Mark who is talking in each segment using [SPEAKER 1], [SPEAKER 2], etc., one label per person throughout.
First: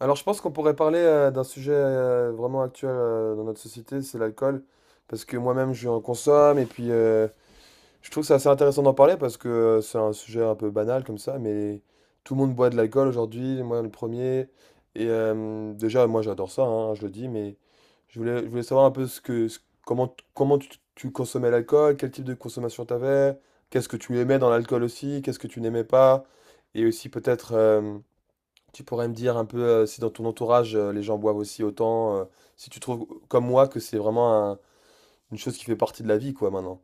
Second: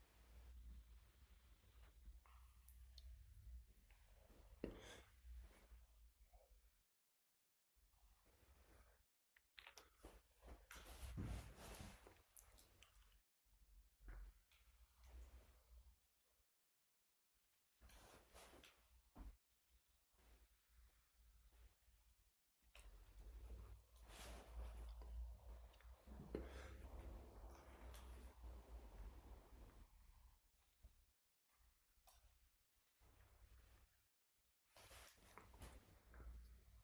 [SPEAKER 1] Alors, je pense qu'on pourrait parler d'un sujet vraiment actuel dans notre société, c'est l'alcool. Parce que moi-même, je en consomme. Et puis, je trouve que c'est assez intéressant d'en parler parce que c'est un sujet un peu banal comme ça. Mais tout le monde boit de l'alcool aujourd'hui, moi le premier. Et déjà, moi, j'adore ça, hein, je le dis. Mais je voulais savoir un peu comment, comment tu consommais l'alcool, quel type de consommation tu avais, qu'est-ce que tu aimais dans l'alcool aussi, qu'est-ce que tu n'aimais pas. Et aussi, peut-être, tu pourrais me dire un peu si dans ton entourage les gens boivent aussi autant, si tu trouves comme moi que c'est vraiment une chose qui fait partie de la vie quoi maintenant.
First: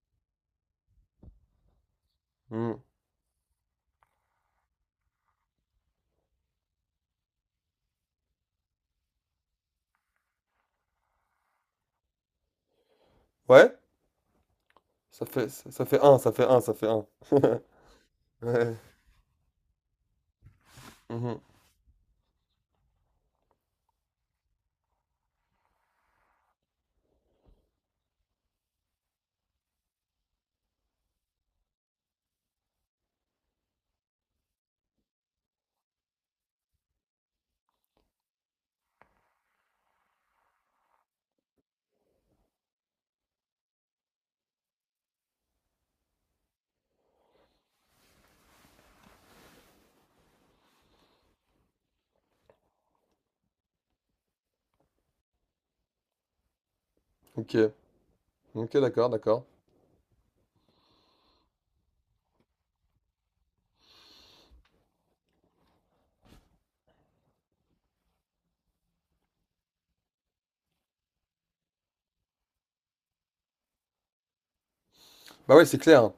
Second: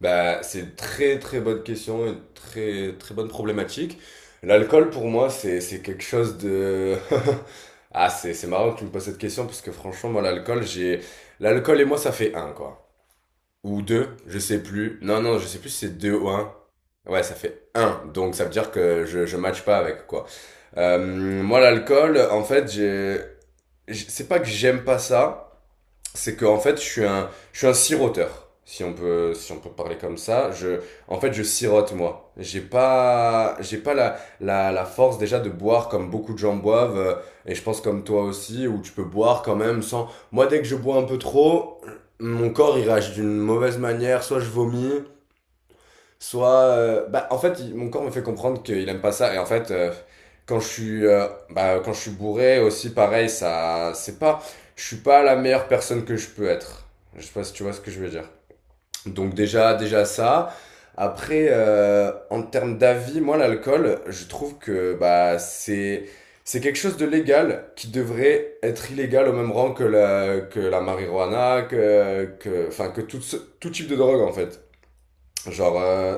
[SPEAKER 2] Bah, c'est une très très bonne question, une
[SPEAKER 1] Hmm.
[SPEAKER 2] très très bonne problématique. L'alcool pour moi c'est quelque chose de Ah, c'est marrant que tu me poses cette question parce que franchement moi l'alcool, j'ai l'alcool et moi ça fait un quoi.
[SPEAKER 1] Ouais?
[SPEAKER 2] Ou deux, je sais plus. Non
[SPEAKER 1] Ça
[SPEAKER 2] non, je
[SPEAKER 1] fait
[SPEAKER 2] sais plus
[SPEAKER 1] ça,
[SPEAKER 2] si
[SPEAKER 1] ça
[SPEAKER 2] c'est
[SPEAKER 1] fait
[SPEAKER 2] deux
[SPEAKER 1] un,
[SPEAKER 2] ou
[SPEAKER 1] ça fait
[SPEAKER 2] un.
[SPEAKER 1] un, ça fait un.
[SPEAKER 2] Ouais, ça fait un. Donc ça veut dire
[SPEAKER 1] Ouais.
[SPEAKER 2] que je match pas avec quoi.
[SPEAKER 1] Mhm.
[SPEAKER 2] Moi l'alcool en fait, c'est pas que j'aime pas ça, c'est que en fait, je suis un siroteur, si on peut parler comme ça. Je, en fait, je sirote moi. J'ai pas la, la, la force déjà de boire comme beaucoup de gens boivent, et je pense comme toi aussi, où tu peux boire quand même sans. Moi, dès que je bois un peu trop, mon corps il réagit d'une mauvaise manière. Soit je vomis, soit, en fait, mon corps me fait comprendre qu'il aime pas ça. Et en fait, quand je suis, quand je suis bourré aussi, pareil, c'est pas, je suis pas la meilleure personne que je peux être. Je sais pas si
[SPEAKER 1] Ok.
[SPEAKER 2] tu vois ce que je veux dire.
[SPEAKER 1] Ok, d'accord,
[SPEAKER 2] Donc
[SPEAKER 1] d'accord.
[SPEAKER 2] déjà, déjà ça. Après, en termes d'avis, moi, l'alcool, je trouve que bah c'est quelque chose de légal qui devrait être illégal au même rang que que la marijuana, enfin, que tout type de drogue en fait.
[SPEAKER 1] Bah ouais, c'est
[SPEAKER 2] Genre,
[SPEAKER 1] clair, hein.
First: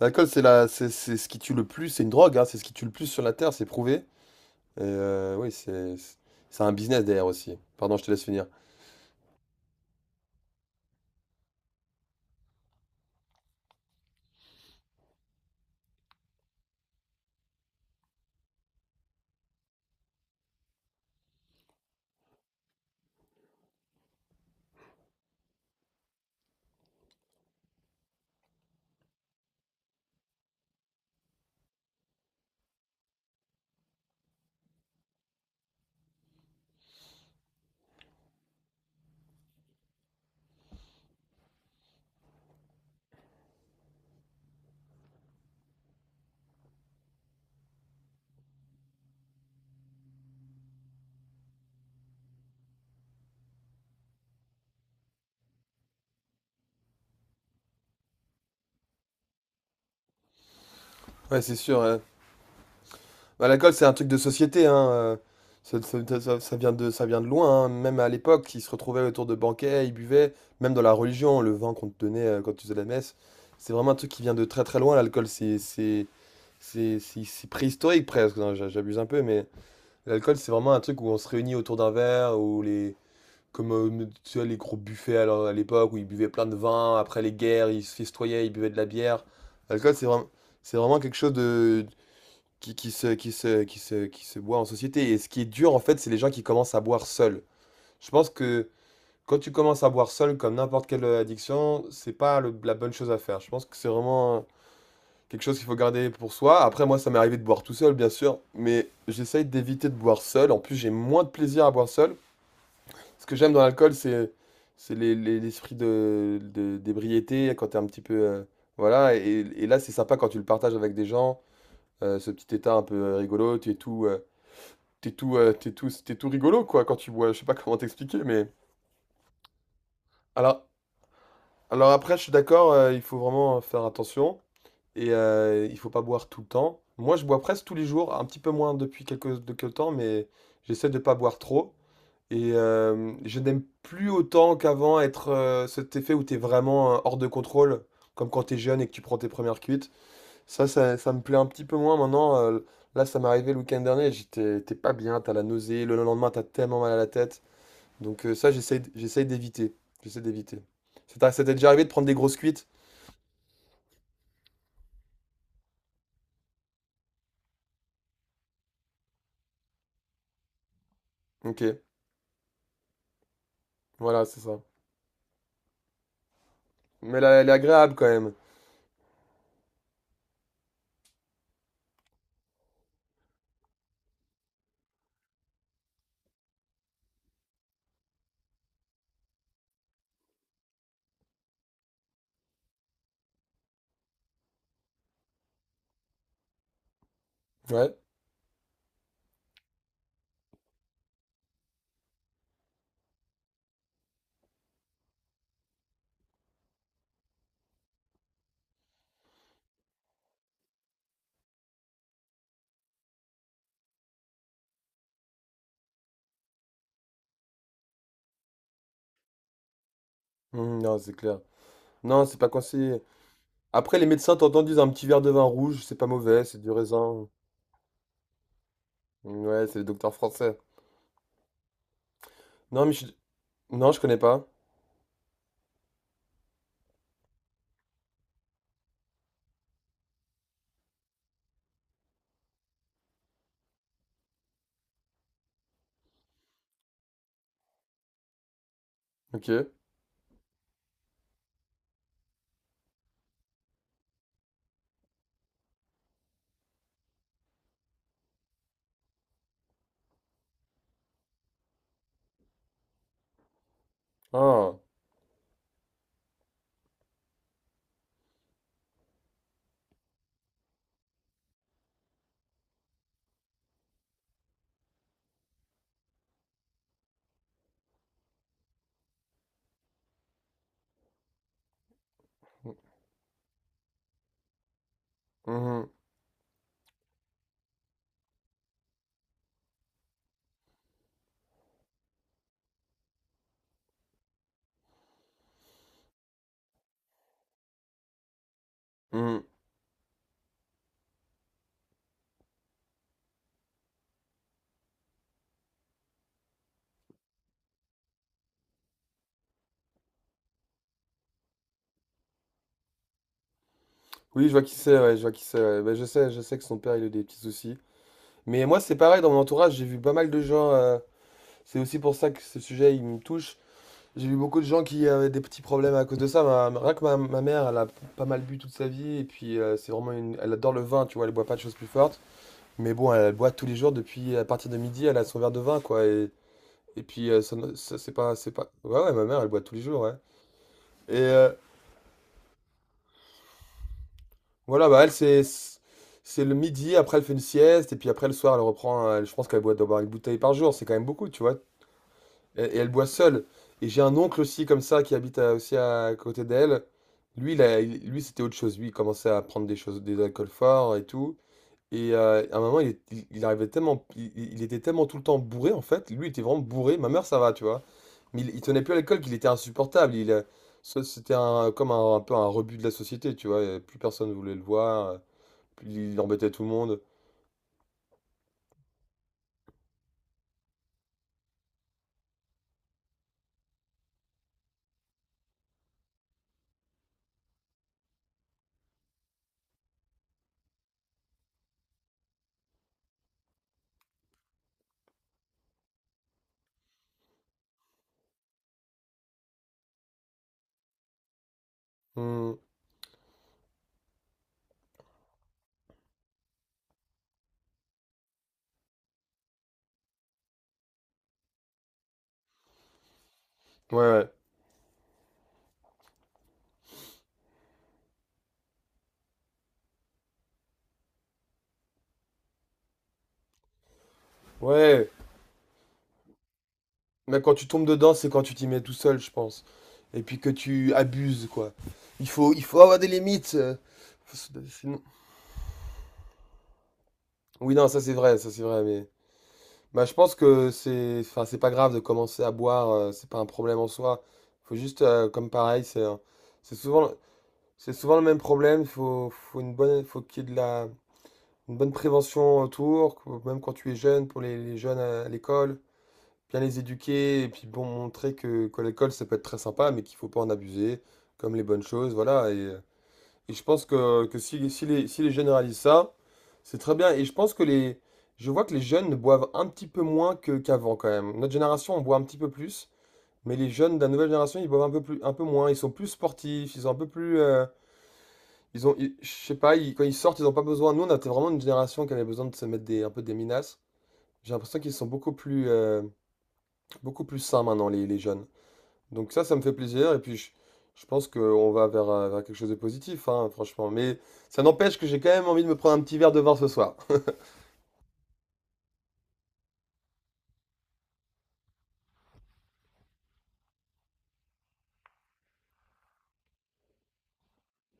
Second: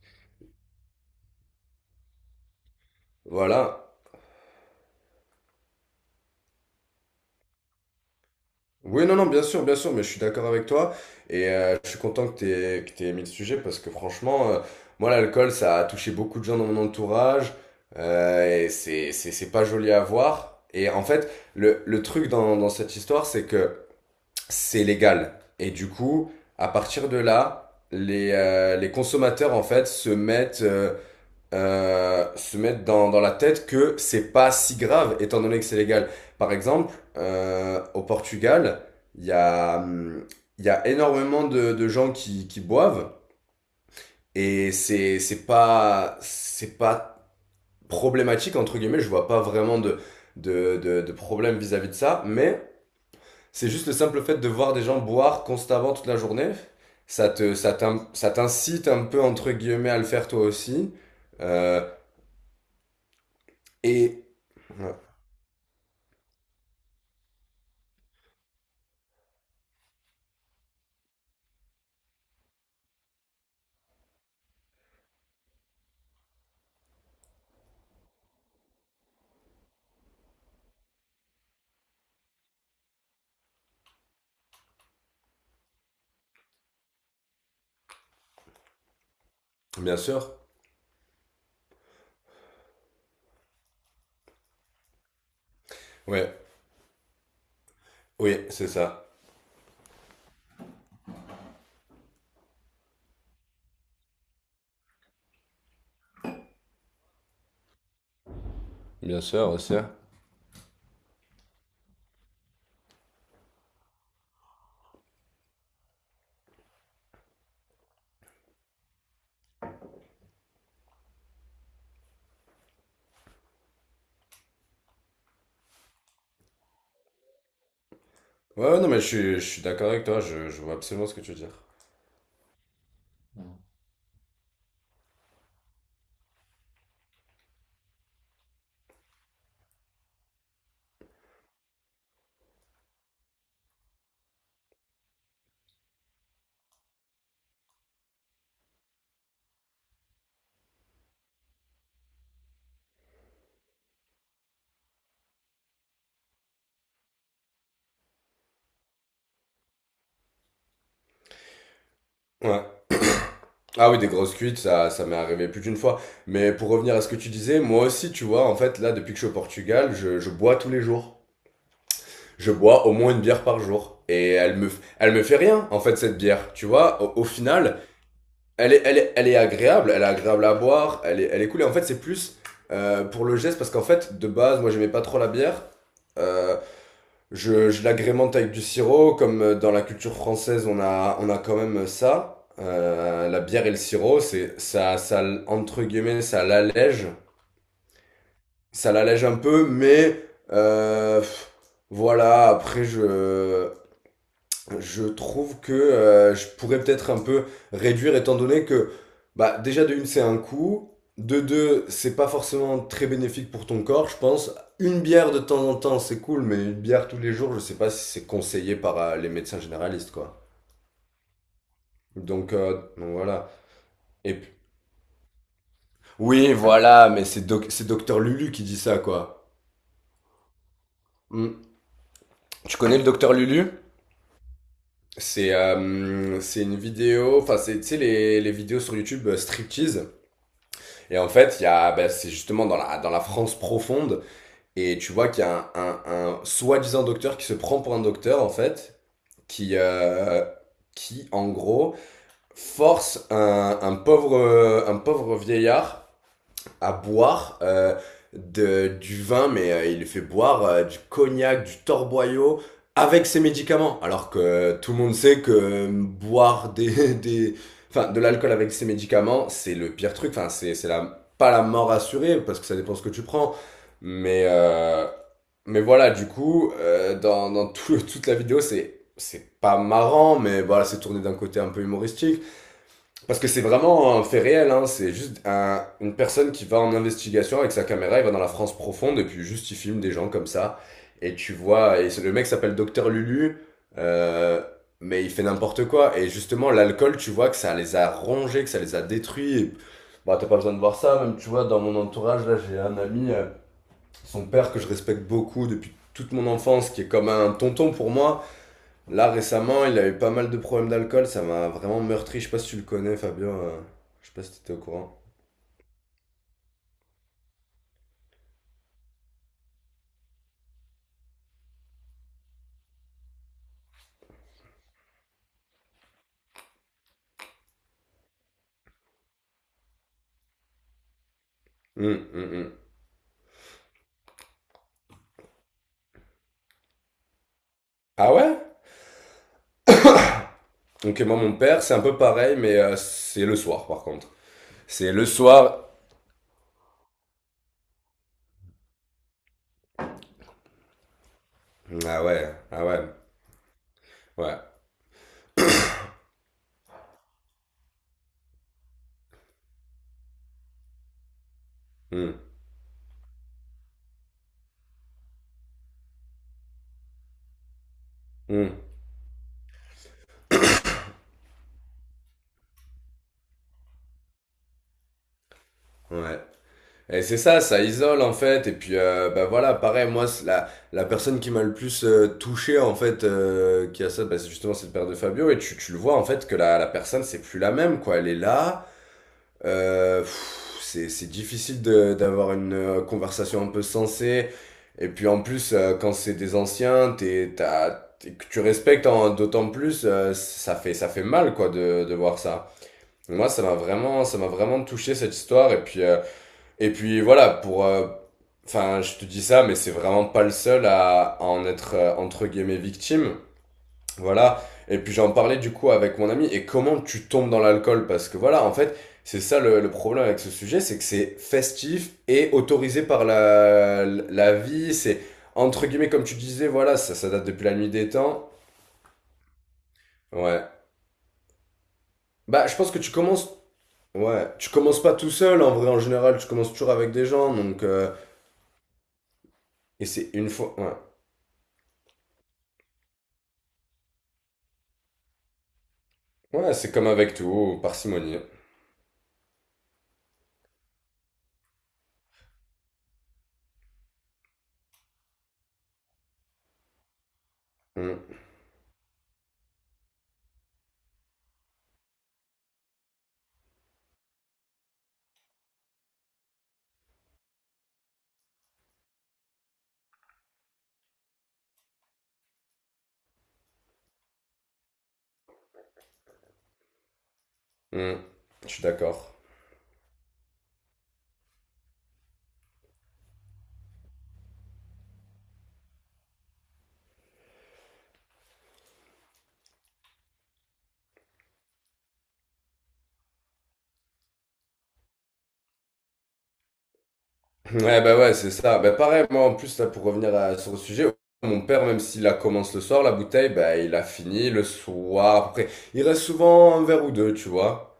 [SPEAKER 1] L'alcool, c'est la, c'est ce qui tue le plus. C'est une drogue, hein, c'est ce qui tue le plus sur la terre, c'est
[SPEAKER 2] voilà.
[SPEAKER 1] prouvé. Et oui, c'est un business derrière aussi. Pardon, je te laisse finir.
[SPEAKER 2] Oui, non, non, bien sûr, mais je suis d'accord avec toi. Et je suis content que t'aies mis le sujet parce que franchement, moi, l'alcool, ça a touché beaucoup de gens dans mon entourage. Et c'est pas joli à voir. Et en fait, le truc dans cette histoire, c'est que c'est légal. Et du coup, à partir de là, les consommateurs, en fait, se mettent, se mettre dans la tête que c'est pas si grave étant donné que c'est légal. Par exemple, au Portugal, il y a, hum, il y a énormément de gens qui boivent et c'est pas problématique entre guillemets. Je vois pas vraiment de problème vis-à-vis de ça, mais c'est juste le simple fait de voir des gens boire constamment toute la journée. Ça ça t'incite un peu entre guillemets à le faire toi aussi.
[SPEAKER 1] Ouais, c'est
[SPEAKER 2] Euh,
[SPEAKER 1] sûr, hein. Bah, l'alcool, c'est un truc de
[SPEAKER 2] et
[SPEAKER 1] société, hein,
[SPEAKER 2] euh,
[SPEAKER 1] ça ça ça ça vient de loin, hein. Même à l'époque, ils se retrouvaient autour de banquets, ils buvaient, même dans la religion, le vin qu'on te donnait, quand tu faisais la messe. C'est vraiment un truc qui vient de très, très loin, l'alcool. C'est préhistorique presque, non, j'abuse un peu, mais l'alcool, c'est vraiment un truc où on se réunit autour d'un verre, ou les comme, tu vois, les gros buffets à l'époque où ils buvaient plein de vin, après les guerres, ils se festoyaient, ils buvaient de la bière. L'alcool,
[SPEAKER 2] Bien
[SPEAKER 1] c'est vraiment
[SPEAKER 2] sûr.
[SPEAKER 1] c'est vraiment quelque chose de qui, qui se boit en société. Et ce qui est dur, en fait, c'est les gens
[SPEAKER 2] Ouais.
[SPEAKER 1] qui commencent à boire seuls. Je pense
[SPEAKER 2] Oui, c'est
[SPEAKER 1] que
[SPEAKER 2] ça.
[SPEAKER 1] quand tu commences à boire seul, comme n'importe quelle addiction, c'est pas la bonne chose à faire. Je pense que c'est vraiment quelque chose qu'il faut garder pour soi. Après, moi, ça m'est arrivé de boire tout seul, bien sûr, mais
[SPEAKER 2] Bien
[SPEAKER 1] j'essaye
[SPEAKER 2] sûr, aussi.
[SPEAKER 1] d'éviter de boire seul. En plus, j'ai moins de plaisir à boire seul. Ce que j'aime dans l'alcool, c'est l'esprit d'ébriété, quand t'es un petit peu... voilà, et là, c'est sympa quand tu le partages avec des gens, ce petit état un peu rigolo, tu es tout... t'es tout, tu tout, tu es tout rigolo, quoi, quand tu bois. Je sais pas comment t'expliquer, mais...
[SPEAKER 2] Ouais, ouais, non, mais je suis d'accord avec toi, je
[SPEAKER 1] Alors,
[SPEAKER 2] vois absolument ce que tu veux dire.
[SPEAKER 1] alors, après, je suis d'accord, il faut vraiment faire attention. Et il faut pas boire tout le temps. Moi, je bois presque tous les jours, un petit peu moins depuis quelques temps, mais j'essaie de pas boire trop. Et je n'aime plus autant qu'avant être cet effet où tu es vraiment hors de contrôle, comme quand tu es jeune et que tu prends tes premières cuites. Ça me plaît un petit peu moins maintenant. Là, ça m'est arrivé le week-end dernier, j'étais t'es pas bien, t'as la nausée, le lendemain, t'as tellement mal à la tête. Donc ça, j'essaye d'éviter. J'essaie d'éviter. Ça t'est déjà arrivé de prendre des grosses cuites?
[SPEAKER 2] Ouais. Ah oui, des grosses cuites, ça m'est arrivé plus d'une fois. Mais pour revenir à ce que tu disais, moi aussi, tu vois, en fait, là, depuis que je suis au Portugal, je bois tous les jours.
[SPEAKER 1] Ok,
[SPEAKER 2] Je bois au moins une bière par jour.
[SPEAKER 1] voilà,
[SPEAKER 2] Et
[SPEAKER 1] c'est ça.
[SPEAKER 2] elle me fait rien, en fait, cette bière. Tu vois,
[SPEAKER 1] Mais
[SPEAKER 2] au
[SPEAKER 1] là elle est
[SPEAKER 2] final,
[SPEAKER 1] agréable quand même.
[SPEAKER 2] elle est agréable à boire, elle est cool. Et en fait, c'est plus pour le geste, parce qu'en fait, de base, moi, j'aimais pas trop la bière. Euh, je l'agrémente avec du sirop, comme dans la culture française, on a quand même ça. La bière et le sirop, c'est ça, entre guillemets,
[SPEAKER 1] Ouais.
[SPEAKER 2] ça l'allège un peu, mais euh, pff, voilà. Après, je trouve que je pourrais peut-être un peu réduire étant donné que bah, déjà de une c'est un coût, de deux c'est pas forcément très bénéfique pour ton corps, je pense. Une bière de temps en temps c'est cool, mais une bière tous les jours je sais pas si c'est conseillé par les médecins généralistes quoi.
[SPEAKER 1] Mhm, non, c'est clair. Non, c'est pas conseillé.
[SPEAKER 2] Donc voilà.
[SPEAKER 1] Après, les médecins
[SPEAKER 2] Et puis-
[SPEAKER 1] t'entendent disent un petit verre de vin rouge, c'est pas mauvais,
[SPEAKER 2] oui
[SPEAKER 1] c'est du
[SPEAKER 2] voilà, mais
[SPEAKER 1] raisin.
[SPEAKER 2] c'est docteur Lulu qui dit ça
[SPEAKER 1] Mmh,
[SPEAKER 2] quoi.
[SPEAKER 1] ouais, c'est le docteur français.
[SPEAKER 2] Hmm. Tu
[SPEAKER 1] Non, mais
[SPEAKER 2] connais le
[SPEAKER 1] je...
[SPEAKER 2] docteur Lulu?
[SPEAKER 1] Non, je connais pas.
[SPEAKER 2] C'est une vidéo, enfin c'est tu sais les vidéos sur YouTube striptease. Et en fait, il y a, bah, c'est justement dans la France profonde, et tu vois qu'il y a un soi-disant docteur qui se prend pour un docteur, en fait,
[SPEAKER 1] Ok.
[SPEAKER 2] qui, euh, qui en gros, force un pauvre vieillard à boire du vin, mais il lui fait boire du cognac, du torboyau avec ses médicaments. Alors
[SPEAKER 1] Ah.
[SPEAKER 2] que tout le monde sait que boire des, enfin, de l'alcool avec ses médicaments, c'est le pire truc. Enfin, pas la mort assurée parce que ça dépend ce que tu prends. Mais, euh, mais voilà, du coup, dans toute la vidéo, c'est pas marrant, mais voilà, c'est tourné d'un côté un peu humoristique. Parce que c'est vraiment un fait réel, hein. C'est juste
[SPEAKER 1] Mhm,
[SPEAKER 2] une personne qui va en investigation avec sa caméra, il va dans la France profonde et puis juste il filme des gens comme ça. Et tu vois, et le mec s'appelle Docteur Lulu, euh, mais il fait n'importe quoi. Et justement, l'alcool, tu vois que ça les a rongés, que ça les a
[SPEAKER 1] mhm.
[SPEAKER 2] détruits. Et... Bah, t'as pas besoin de voir ça, même tu vois, dans mon entourage, là j'ai un ami, son père que je respecte beaucoup depuis toute mon enfance, qui est comme un tonton pour moi. Là, récemment, il a eu pas mal de problèmes d'alcool, ça m'a vraiment meurtri. Je sais pas si tu le connais, Fabien. Je sais pas
[SPEAKER 1] Oui, je
[SPEAKER 2] si
[SPEAKER 1] vois
[SPEAKER 2] t'étais
[SPEAKER 1] qui
[SPEAKER 2] au
[SPEAKER 1] c'est, ouais,
[SPEAKER 2] courant.
[SPEAKER 1] je vois qui c'est, ouais. Ben, je sais que son père, il a eu des petits soucis. Mais moi, c'est pareil, dans mon entourage, j'ai vu pas mal de gens... C'est aussi pour ça que ce sujet, il me touche. J'ai vu beaucoup de gens qui avaient des petits problèmes à cause de ça. Rien que ma mère, elle a pas mal bu toute sa vie. Et puis, c'est vraiment une. Elle adore le vin, tu vois. Elle boit pas de choses plus fortes.
[SPEAKER 2] Hum, hum, hum.
[SPEAKER 1] Mais bon, elle boit tous les jours depuis. À partir de midi, elle a son verre de vin, quoi. Et puis, ça c'est
[SPEAKER 2] Ah
[SPEAKER 1] pas, c'est
[SPEAKER 2] ouais?
[SPEAKER 1] pas. Ouais, ouais, ma mère, elle boit tous les jours, ouais. Et
[SPEAKER 2] Donc, moi, mon père, c'est un peu pareil, mais c'est le soir, par contre.
[SPEAKER 1] voilà, bah, elle,
[SPEAKER 2] C'est le
[SPEAKER 1] c'est.
[SPEAKER 2] soir.
[SPEAKER 1] C'est le midi, après, elle fait une sieste. Et puis, après, le soir, elle reprend. Elle, je pense qu'elle boit d'abord une bouteille par jour. C'est quand même beaucoup, tu vois.
[SPEAKER 2] Ah ouais,
[SPEAKER 1] Et
[SPEAKER 2] ah
[SPEAKER 1] elle
[SPEAKER 2] ouais,
[SPEAKER 1] boit seule. Et j'ai un oncle
[SPEAKER 2] ouais.
[SPEAKER 1] aussi comme ça qui habite aussi à côté d'elle. Lui, lui c'était autre chose. Lui, il commençait à prendre des choses, des alcools forts et tout. Et
[SPEAKER 2] Hum,
[SPEAKER 1] à un moment, il arrivait tellement, il était tellement tout le temps bourré en fait. Lui, il était vraiment bourré. Ma mère, ça va, tu vois. Mais il
[SPEAKER 2] hum,
[SPEAKER 1] tenait plus à l'alcool, qu'il était insupportable. Ça c'était comme un peu un rebut de la société, tu vois. Et plus personne voulait le voir. Plus il
[SPEAKER 2] ouais.
[SPEAKER 1] embêtait tout le monde.
[SPEAKER 2] Et c'est ça, ça isole, en fait. Et puis, voilà, pareil, moi, c'est la personne qui m'a le plus touché, en fait, qui a ça, bah, c'est justement, cette le de Fabio. Et tu le vois, en fait, que la personne, c'est plus la même, quoi. Elle est là. Pff, c'est difficile d'avoir une conversation un peu sensée. Et puis en plus, quand c'est des anciens, t'as, que tu respectes d'autant plus, ça fait mal quoi de voir
[SPEAKER 1] Hmm.
[SPEAKER 2] ça. Moi, ça m'a vraiment touché cette histoire. Et puis voilà, pour, enfin, je te dis ça, mais c'est vraiment pas le seul à en être entre guillemets victime.
[SPEAKER 1] Ouais, ouais.
[SPEAKER 2] Voilà. Et puis j'en parlais du coup avec mon ami. Et comment tu tombes dans l'alcool? Parce que voilà, en fait, c'est ça le problème avec ce sujet, c'est que c'est festif et autorisé par la vie.
[SPEAKER 1] Ouais.
[SPEAKER 2] C'est entre guillemets, comme tu disais, voilà, ça
[SPEAKER 1] Mais
[SPEAKER 2] date
[SPEAKER 1] quand
[SPEAKER 2] depuis
[SPEAKER 1] tu
[SPEAKER 2] la
[SPEAKER 1] tombes
[SPEAKER 2] nuit des
[SPEAKER 1] dedans, c'est quand
[SPEAKER 2] temps.
[SPEAKER 1] tu t'y mets tout seul, je pense. Et puis que
[SPEAKER 2] Ouais.
[SPEAKER 1] tu abuses, quoi. Il faut, il
[SPEAKER 2] Bah, je
[SPEAKER 1] faut
[SPEAKER 2] pense
[SPEAKER 1] avoir
[SPEAKER 2] que
[SPEAKER 1] des
[SPEAKER 2] tu commences.
[SPEAKER 1] limites. Faut
[SPEAKER 2] Ouais,
[SPEAKER 1] se-
[SPEAKER 2] tu
[SPEAKER 1] sinon-
[SPEAKER 2] commences pas tout seul en vrai en général, tu commences toujours avec des gens
[SPEAKER 1] Oui,
[SPEAKER 2] donc
[SPEAKER 1] non, ça c'est vrai, mais... Bah,
[SPEAKER 2] et
[SPEAKER 1] je
[SPEAKER 2] c'est
[SPEAKER 1] pense
[SPEAKER 2] une
[SPEAKER 1] que
[SPEAKER 2] fois ouais.
[SPEAKER 1] c'est, enfin, c'est pas grave de commencer à boire, c'est pas un problème en soi. Faut juste, comme pareil,
[SPEAKER 2] Ouais,
[SPEAKER 1] c'est
[SPEAKER 2] c'est comme
[SPEAKER 1] souvent,
[SPEAKER 2] avec tout,
[SPEAKER 1] c'est souvent le
[SPEAKER 2] parcimonie.
[SPEAKER 1] même problème. Faut une bonne, faut qu'il y ait de la, une bonne prévention autour, même quand tu es jeune, pour les jeunes à l'école. Bien les éduquer et puis bon
[SPEAKER 2] Hum,
[SPEAKER 1] montrer que l'école ça peut être très sympa mais qu'il faut pas en abuser comme les bonnes choses voilà et je pense que si les jeunes réalisent ça c'est très bien et je pense que les je vois que les jeunes boivent un petit peu moins que qu'avant quand même, notre génération on boit un petit peu plus, mais les jeunes de la nouvelle génération ils boivent un peu moins, ils sont plus sportifs, ils sont un peu plus
[SPEAKER 2] hum. Je suis
[SPEAKER 1] je
[SPEAKER 2] d'accord.
[SPEAKER 1] sais pas quand ils sortent ils ont pas besoin, nous on était vraiment une génération qui avait besoin de se mettre des un peu des minaces, j'ai l'impression qu'ils sont beaucoup plus sains maintenant les jeunes. Donc ça me fait plaisir et puis je pense qu'on va vers, vers quelque chose de positif, hein, franchement. Mais ça n'empêche que j'ai quand même envie de me prendre un petit verre de vin ce soir.
[SPEAKER 2] Ouais, bah ouais, c'est ça. Bah pareil, moi en plus, là, pour revenir sur le sujet, mon père, même s'il la commence le soir, la bouteille, bah il a fini le soir. Après, il reste souvent un verre ou deux, tu vois.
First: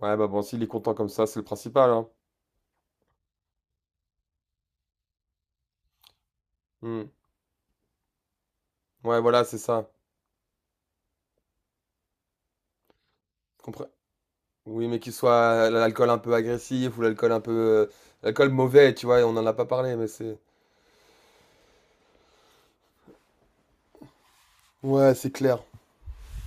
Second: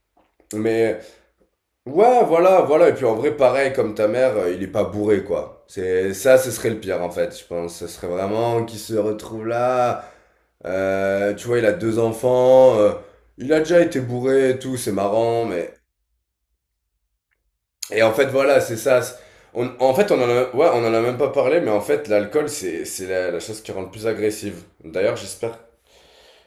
[SPEAKER 1] Ouais, bah bon, s'il est content
[SPEAKER 2] Mais
[SPEAKER 1] comme ça, c'est le principal, hein.
[SPEAKER 2] ouais, voilà, voilà. Et puis en vrai, pareil, comme ta mère, il est pas bourré, quoi. C'est ça, ce serait le pire
[SPEAKER 1] Hmm.
[SPEAKER 2] en fait, je pense. Ce serait vraiment qu'il se
[SPEAKER 1] Ouais, voilà,
[SPEAKER 2] retrouve
[SPEAKER 1] c'est ça.
[SPEAKER 2] là. Tu vois, il a deux enfants. Il a déjà
[SPEAKER 1] Compre-
[SPEAKER 2] été bourré et tout,
[SPEAKER 1] Oui,
[SPEAKER 2] c'est
[SPEAKER 1] mais qu'il
[SPEAKER 2] marrant,
[SPEAKER 1] soit
[SPEAKER 2] mais
[SPEAKER 1] l'alcool un peu agressif ou l'alcool un peu...
[SPEAKER 2] et en fait,
[SPEAKER 1] l'alcool
[SPEAKER 2] voilà, c'est
[SPEAKER 1] mauvais,
[SPEAKER 2] ça.
[SPEAKER 1] tu vois, on n'en a pas
[SPEAKER 2] On, en
[SPEAKER 1] parlé, mais
[SPEAKER 2] fait,
[SPEAKER 1] c'est...
[SPEAKER 2] ouais, on en a même pas parlé, mais en fait, l'alcool, c'est la chose qui rend le plus agressive.
[SPEAKER 1] Ouais,
[SPEAKER 2] D'ailleurs,
[SPEAKER 1] c'est
[SPEAKER 2] j'espère,
[SPEAKER 1] clair.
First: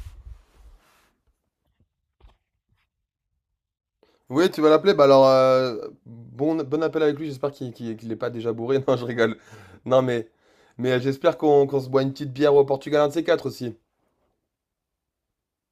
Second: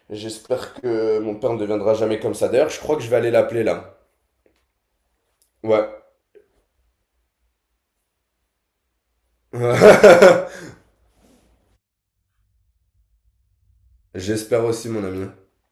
[SPEAKER 2] j'espère que mon père ne deviendra jamais comme ça. D'ailleurs, je crois que je vais aller l'appeler là.
[SPEAKER 1] Oui, tu vas l'appeler, bah alors,
[SPEAKER 2] Ouais.
[SPEAKER 1] bon, bon appel avec lui, j'espère qu'il est pas déjà bourré. Non, je rigole. Non, mais j'espère qu'on se boit une petite bière au Portugal, un de ces quatre aussi.
[SPEAKER 2] J'espère aussi, mon ami.